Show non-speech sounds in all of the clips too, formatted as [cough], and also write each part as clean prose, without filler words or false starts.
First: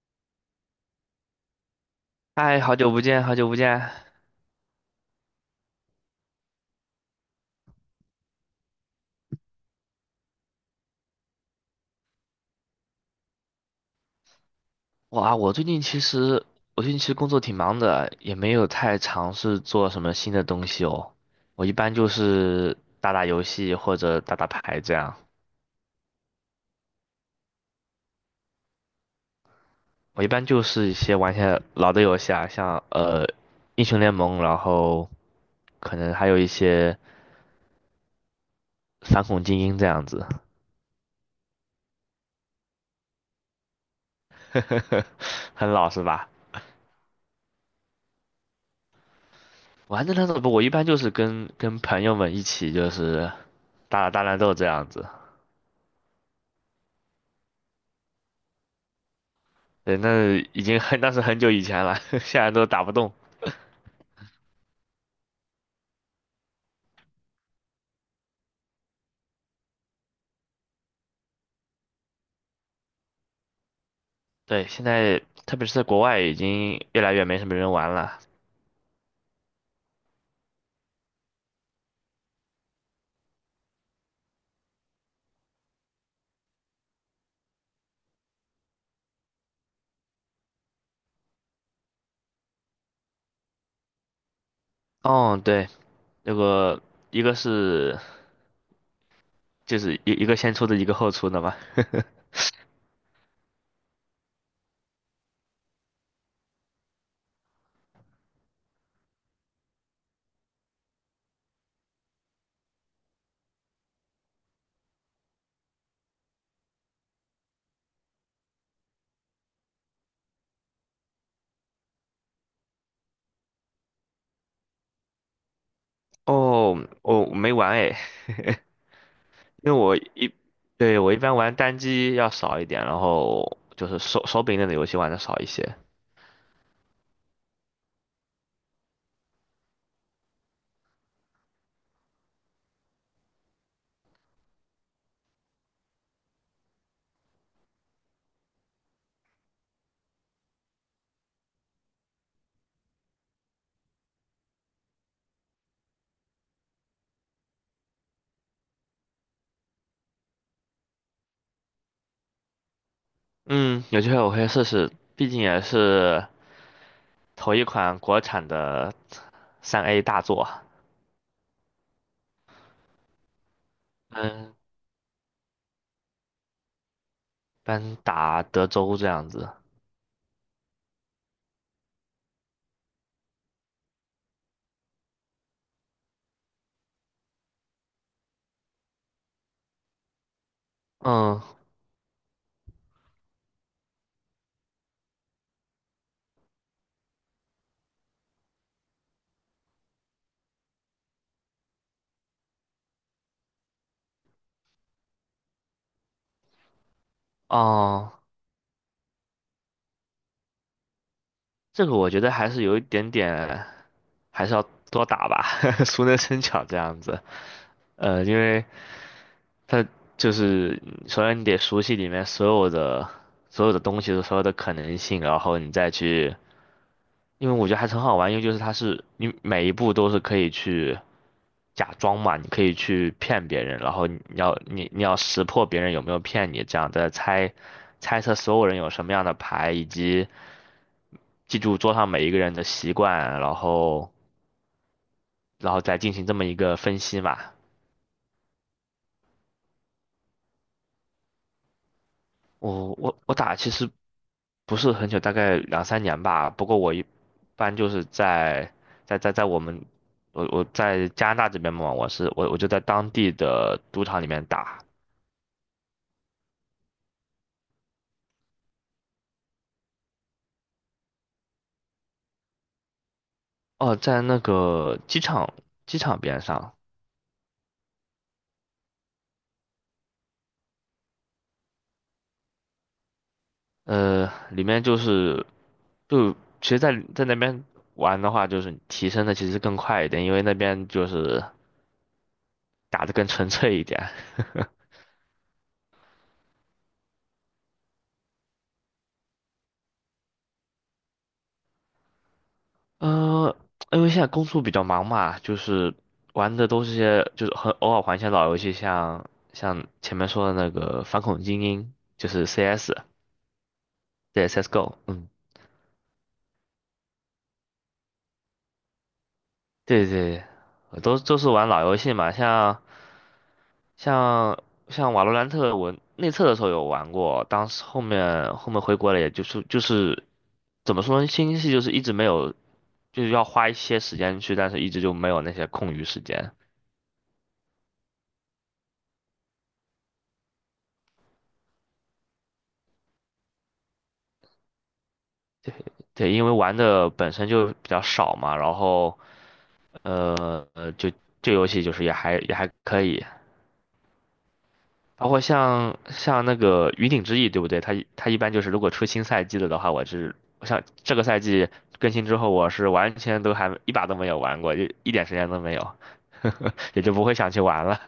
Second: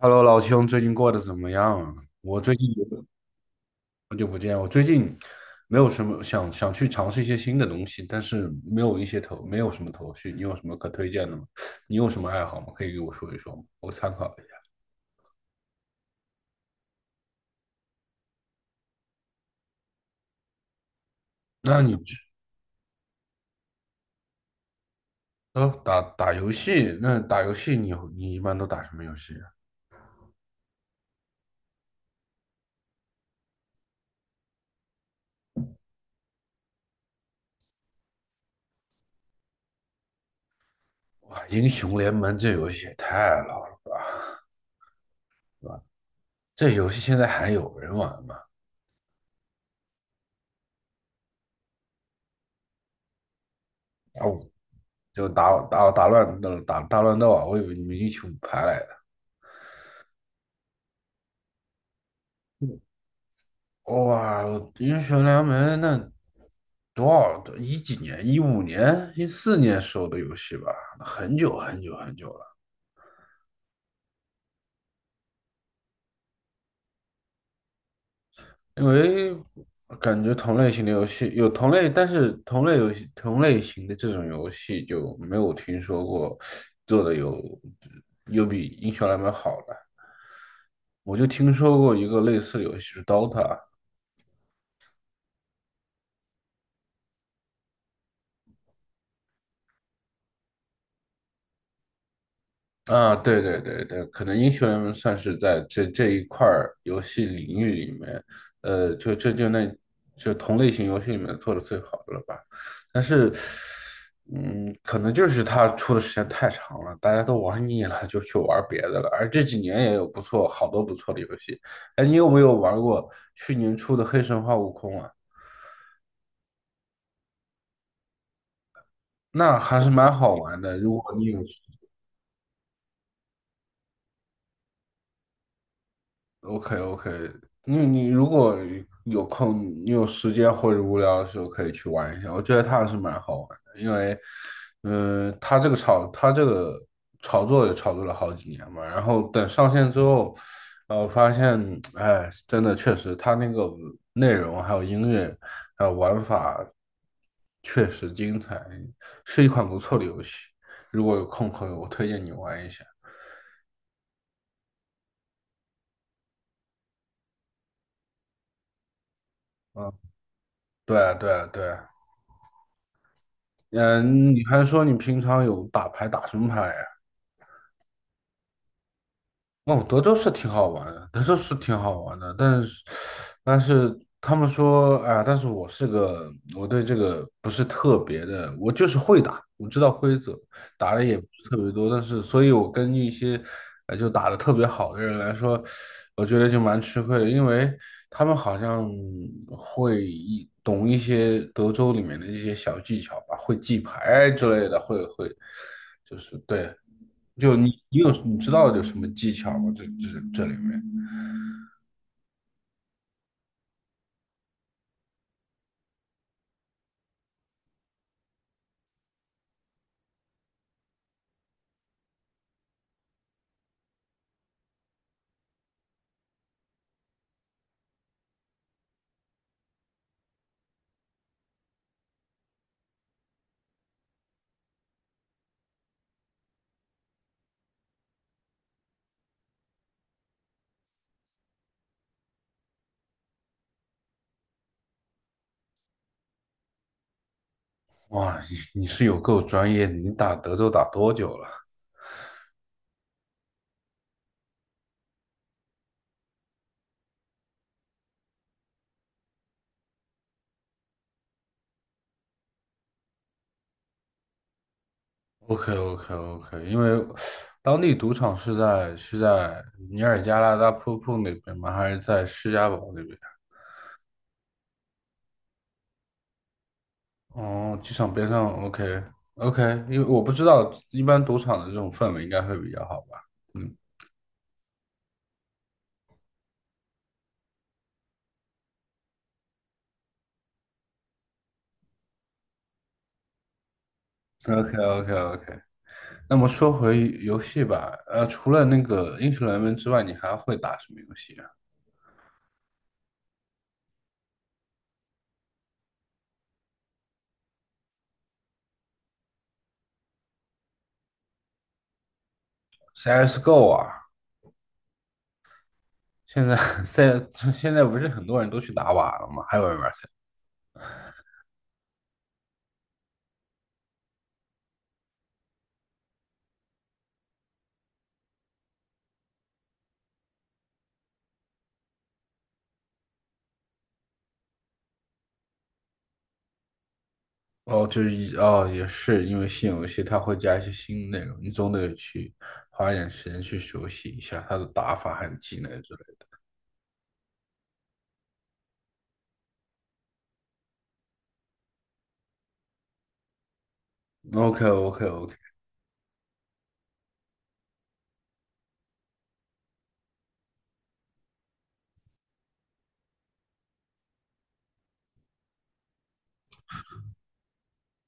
Hello，老兄，最近过得怎么样啊？我最嗨，近好久不有见，好久不见。好久不见。我最近没有什么想想去尝试一些新的东西，但是没有一些头，没有什么头绪。你有什么可推荐的吗？你有什么爱好吗？可以给我说一说吗？我参考一下。哇，我最近其实工作挺忙的，也没有太尝试做什么新的东西哦。我一那般你就知是打打游戏或者打打牌这样。哦，打打游戏。那打游戏你一般都打什么游戏啊？我一般就是一些玩一些老的游戏啊，像英雄联盟，然后可能还有一些反恐精英这样子，哇，英雄联盟这游戏也太老了，[laughs] 很老是吧？这游戏现在还有人玩吗？玩的那种不，我一般就是跟朋友们一起就是打打大打，乱我斗这样子。就打打打乱打打乱斗啊！我以为你们英雄排来。对，那是很久以前了，[laughs] 现在都打不动。哇，英雄联盟那多少一几年？2015年、2014年时候的游戏吧，很久很久很久了。对，现在特别是在国外，已经越来越没什么人玩了。因为感觉同类型的游戏有同类，但是同类游戏、同类型的这种游戏就没有听说过做的有比英雄联盟好的。我就听说过一个类似的游戏是 Dota。哦，对，那个一个是就是一个先出的，一个后出的嘛。啊，对对对对，可能英雄联盟算是在这一块儿游戏领域里面。就这就那就同类型游戏里面做的最好的了吧。但是，可能就是它出的时间太长了，大家都玩腻了，就去玩别的了。而这几年也有不错，好多不错的游戏。哎，你有没有玩过去年出的《黑神话：悟空》啊？哦，我没玩诶，那因为还是我蛮一，好玩的。如对，果我一你般有 玩单机要少一点，然后就是手柄类的游戏玩的少一些。OK OK。你如果有空，你有时间或者无聊的时候可以去玩一下，我觉得它还是蛮好玩的。因为，它这个炒作也炒作了好几年嘛。然后等上线之后，我发现，哎，真的确实它那个内容还有音乐还有玩法确实精彩，是一款不错的游戏。如果有空可以，我推荐你玩一下。嗯，有机会我会试试，毕竟也是头一款国产的三 嗯，A 大作啊。对啊对啊对啊。嗯，你嗯。还说你平常有打牌，打什么牌呀？般打德州这样子。哦，德州是挺好玩的，德州是挺好玩的。但是他们说，啊，但是我是个，我对这个不是特别的，我就是会打，我知道规则，打的也不嗯，是特别多。但是，所以我跟一些，就打的特别好的人来说，我觉得就蛮吃亏的。因为他们好像懂一些德州里面的一些小技巧吧，会记牌之类的，就是对。就哦，你知道有什么技巧吗？这这这里面。这个我觉得还是有一点点，还是要多打吧，[laughs] 熟能生巧这样子。因为它就是首先你得熟悉里面所有的东西，的所有的可能性，然后你再去，因为我觉得还是很好玩，因为就是它是你每一步都是可以去假装嘛，你可以去骗别人，然后你要你你要识破别人有没有骗你，这样再猜测所有人有什么样的牌以及。记住桌上每一个人的习惯，然后再进行这么一个分析嘛。哇，你是有够专业，你打德州打多久了我打其实不是很久，大概两三年吧。不过我一般就是在在在在我们我我在加拿大这边嘛，我是我我就在当地的赌场里面打。？OK OK OK，因为当地赌场是在尼尔加拉大瀑布那边吗？还是在施家堡那边？哦，在那个机场边上，哦，机场边上，OK OK。因为我不知道，一般赌场的这种氛围应该会比较好吧？嗯里面就是就其实在那边玩的话，就是提升的其实更快一点，因为那边就是打的更纯粹一点。，OK OK OK。那么说回游戏吧。除了那个英雄联盟之外，你还会打什么游戏啊？呃，因为现在工作比较忙嘛，就是玩的都是些就是很偶尔玩一些老游戏像，像前面说的那个《反恐精英》，就是 CS,CS:GO 啊。对 CS:GO,嗯，现在现 [laughs] 现在不是很多人都去打瓦了吗？还有人玩 对 CS。 对对，都是玩老游戏嘛，像像《瓦罗兰特》，我内测的时候有玩过，当时后面回国了，也就是怎么说呢，新游戏就是一直没有，就是要花一些时间去，但是一直就没有那些空余时间。哦，就是哦，也是因为新游戏它会加一些新内容，你总得去花一点时间去熟悉一下它的打法还有技能之类对，因为玩的本身就比较少嘛，然后就这游戏就是也还可以，的。OK OK 包 OK。括像那个云顶之弈，对不对？它一般就是如果出新赛季了的话，我是像这个赛季更新之后，我是完全都还一把都没有玩过，就一点时间都没有，也就不会想去玩了。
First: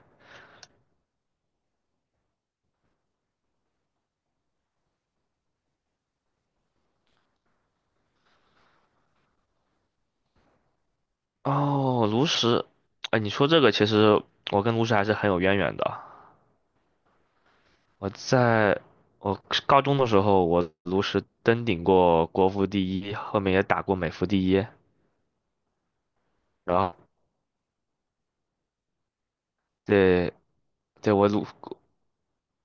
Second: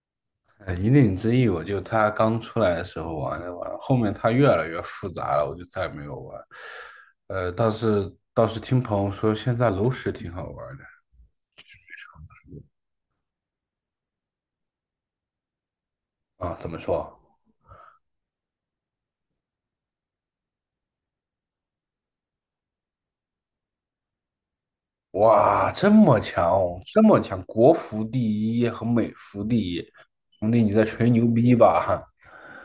引领之弈我就它刚出来的时候玩着玩，后面它越来越复杂了，我就再没有玩。呃，倒是听朋友说现在炉石挺好玩的。哦，炉石，哎，你说这个其实我跟炉石还是很有渊源的。啊，怎么说？我在我高中的时候，我炉石登顶过国服第一，后面也打过美服第一，哇，这么强然哦，后这么强。国服第一和美服第一，对。兄弟你在吹对，牛逼吧？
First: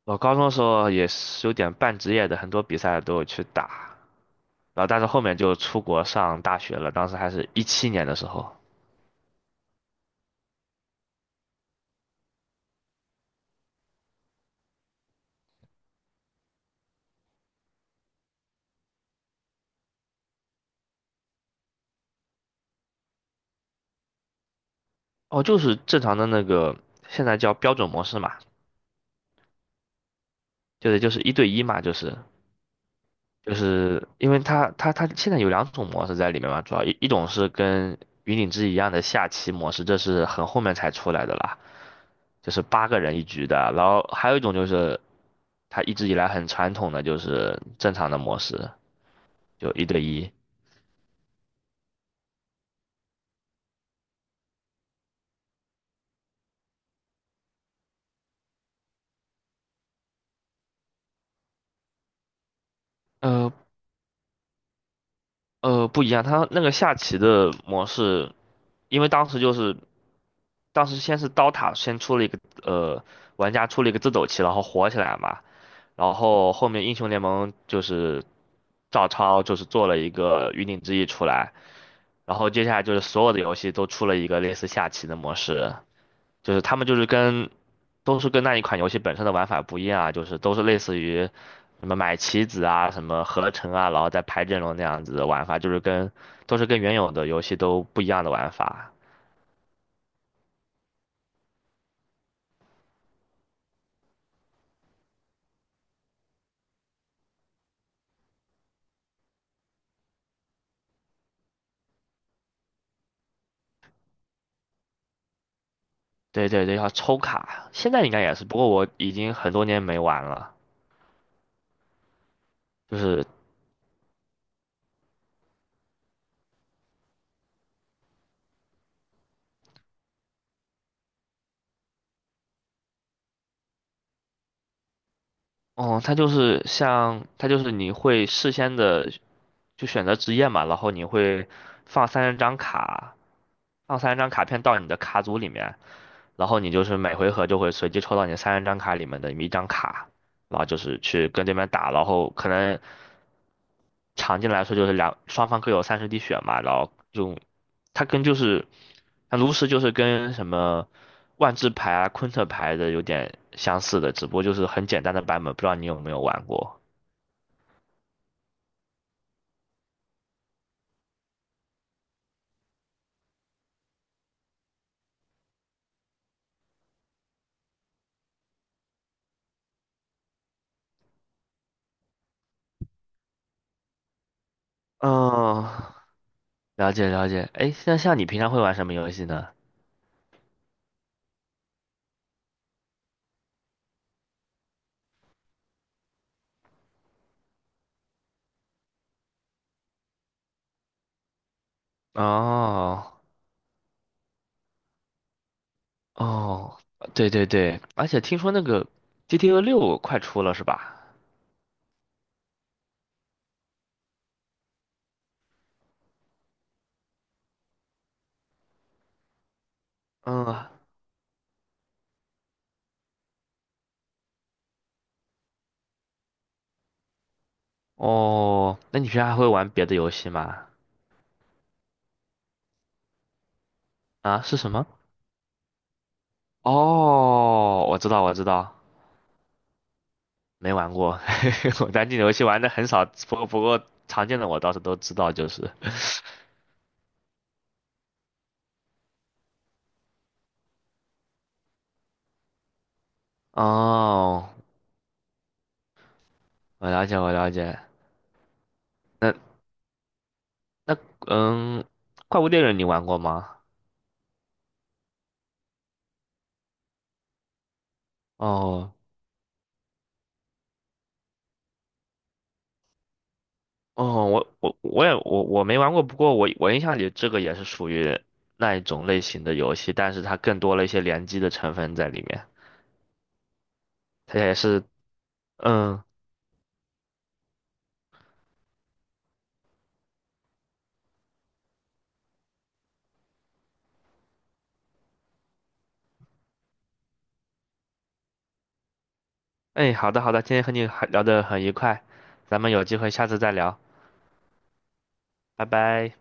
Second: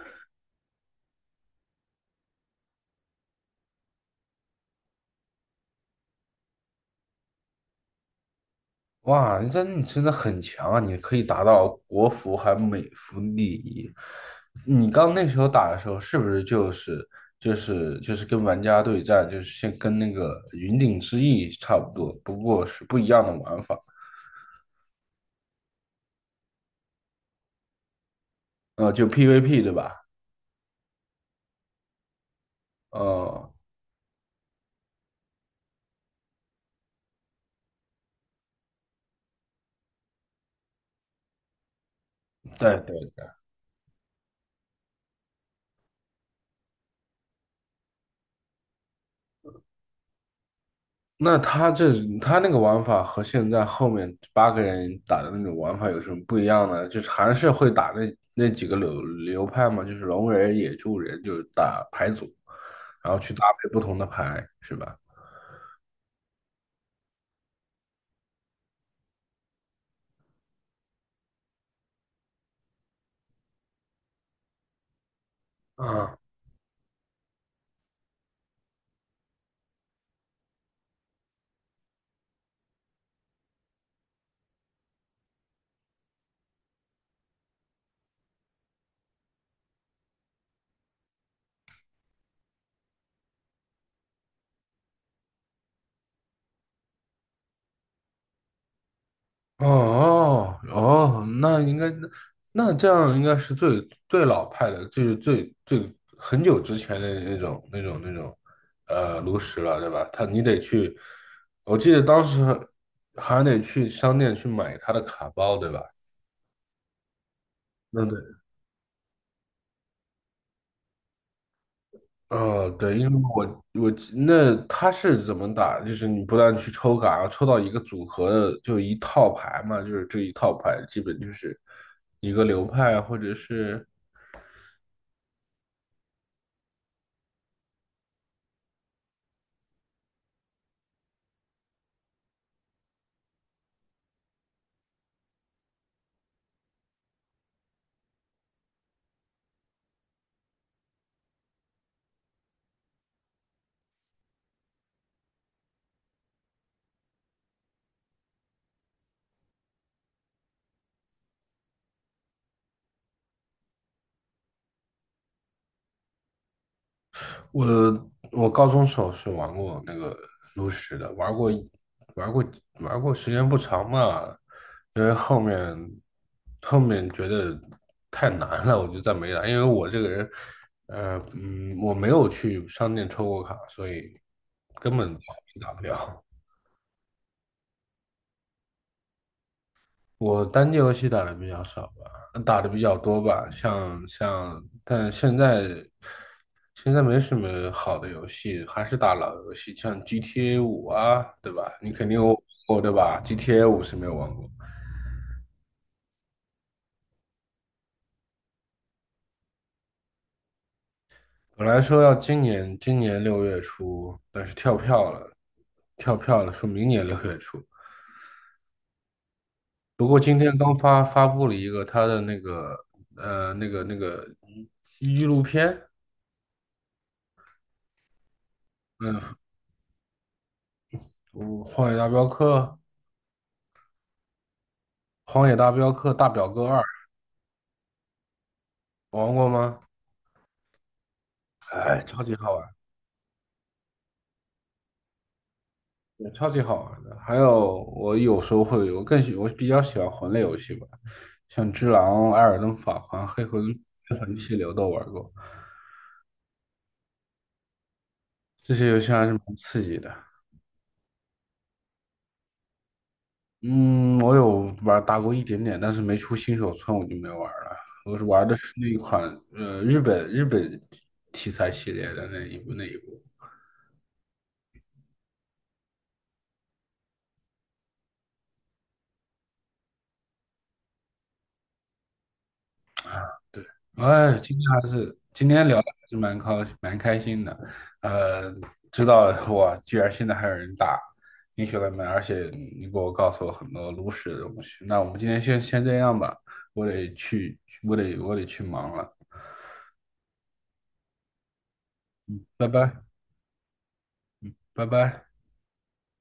我高中的时候也是有点半职业的，很多比赛都有去打，然后但是后面就出国上大学了，当时还是2017年的时候，哇，你真的很强啊！你可以达到国服还美服第一。你刚那时候打的时候，是不是就是跟玩家对战，就是先跟那个云顶之弈差不多，不过是不一样的玩法。哦，就是正常的那个，现在叫标准模式嘛，就 PVP 对吧？就是一对一嘛，就是呃，就是因为它现在有两种模式在里面嘛，主要一种是跟云顶之一样的下棋模式，这是很后面才出来的啦，就是对八个人对，一局的，然后还有一种就是它一直以来很传统的就是正常的模式，就一对一。那他这他那个玩法和现在后面八个人打的那种玩法有什么不一样呢？就是还是会打那几个流派嘛，就是龙人、野猪人，就是打牌组，然后去搭呃，配不同的牌，是吧？不一样，它那个下棋的模式，因为当时就是当时先是刀塔先出了一个玩家出了一个自走棋，然后火起来嘛，然啊，后后面英雄联盟就是照抄就是做了一个云顶之弈出来，然后接下来就是所有的游戏都出了一个类似下棋的模式，就是他们就是跟都是跟那一款游戏本身的玩法不一样啊，就是都是类似于什么买棋子啊、什么合成啊，然后再排阵容那样子的玩法，就是跟都是跟原有的游戏都不一样的玩法。哦哦。那这样应该是最最老派的，就是最最很久之前的那种炉石了，对吧？他你得去，我记得当时还得去商店去买他的卡包，对吧？对对对，要抽卡，现在那应对。该也是，不过我已经很多年没玩了。对，就因为是，我那他是怎么打？就是你不断去抽卡，然后抽到一个组合的，就一套牌嘛，就是这一套牌基本就是一个流派啊或者是。哦，它就是你会事先的就选择职业嘛，然后你会放三十张卡，放30张卡片到你的卡组里面，然后你就是每回合就会随机抽到你三十张卡里面的一张卡，然后就是去跟对面打，然后可能常见来说就是双方各有30滴血嘛，然后就它跟就是它炉石就是跟什么万智牌啊、昆特牌的有点相似的，只不过就是很简单的版本，不知道你有没有玩过？我我高中时候是玩过那个炉石的，玩过一玩过玩过，时间不长嘛，因为后面觉得太难了，我就再没打。因为我这个人，我没有去商店抽过卡，所以根本嗯，打不了。了解了解。哎，那像你平常会玩什么游戏呢？我单机游戏打的比较少吧，打的比较多吧，像像。但现在没什么好的游戏，还是打老游戏，像 GTA 五啊，对吧？你肯定有玩过，对哦吧？GTA 五是没有玩过。哦，对对对，而且听说那个 GTA6快出了是吧？本来说要今年六月初，但是跳票了，跳票了，说明年六月初。不过今天嗯，刚发布了一个他的那个纪录片。哦，那你平常还嗯，会玩别的游戏吗？我荒野大镖客》啊，是什么？《荒野大镖客大表哥二》哦，我知道，我知道，玩过吗？没玩过。[laughs] 我哎，单机超游级戏好玩玩，的很少，不过常见的我倒是都知道，就是。也超级好玩的。还有，我有时候会，我更喜，我比较喜欢魂类游戏吧，像《只狼》《艾尔登法环》《黑魂》《黑魂哦，七六》都玩过，我了解，我了解。这些游戏还是蛮那刺激的。那嗯，怪物猎人你玩过吗？嗯，我有玩打过一点点，但是没出新手村我就没玩了。我是玩的是那哦一款日本题材系列的那一部。哦，我也没玩过，不过我印象里这个也是属于那一种类型的游戏，但是它更多了一些联机的成分在里面。哎，它也今天是，聊的嗯，还是蛮开心的。呃，知道哇，居然现在还有人打英雄联盟，而且你给我告诉我很多炉石的东西。那我们今天先这样吧，我得去忙了。哎，好的好的，今天和你很聊得很愉快，咱拜们有机拜，会下次再聊，拜拜。拜拜。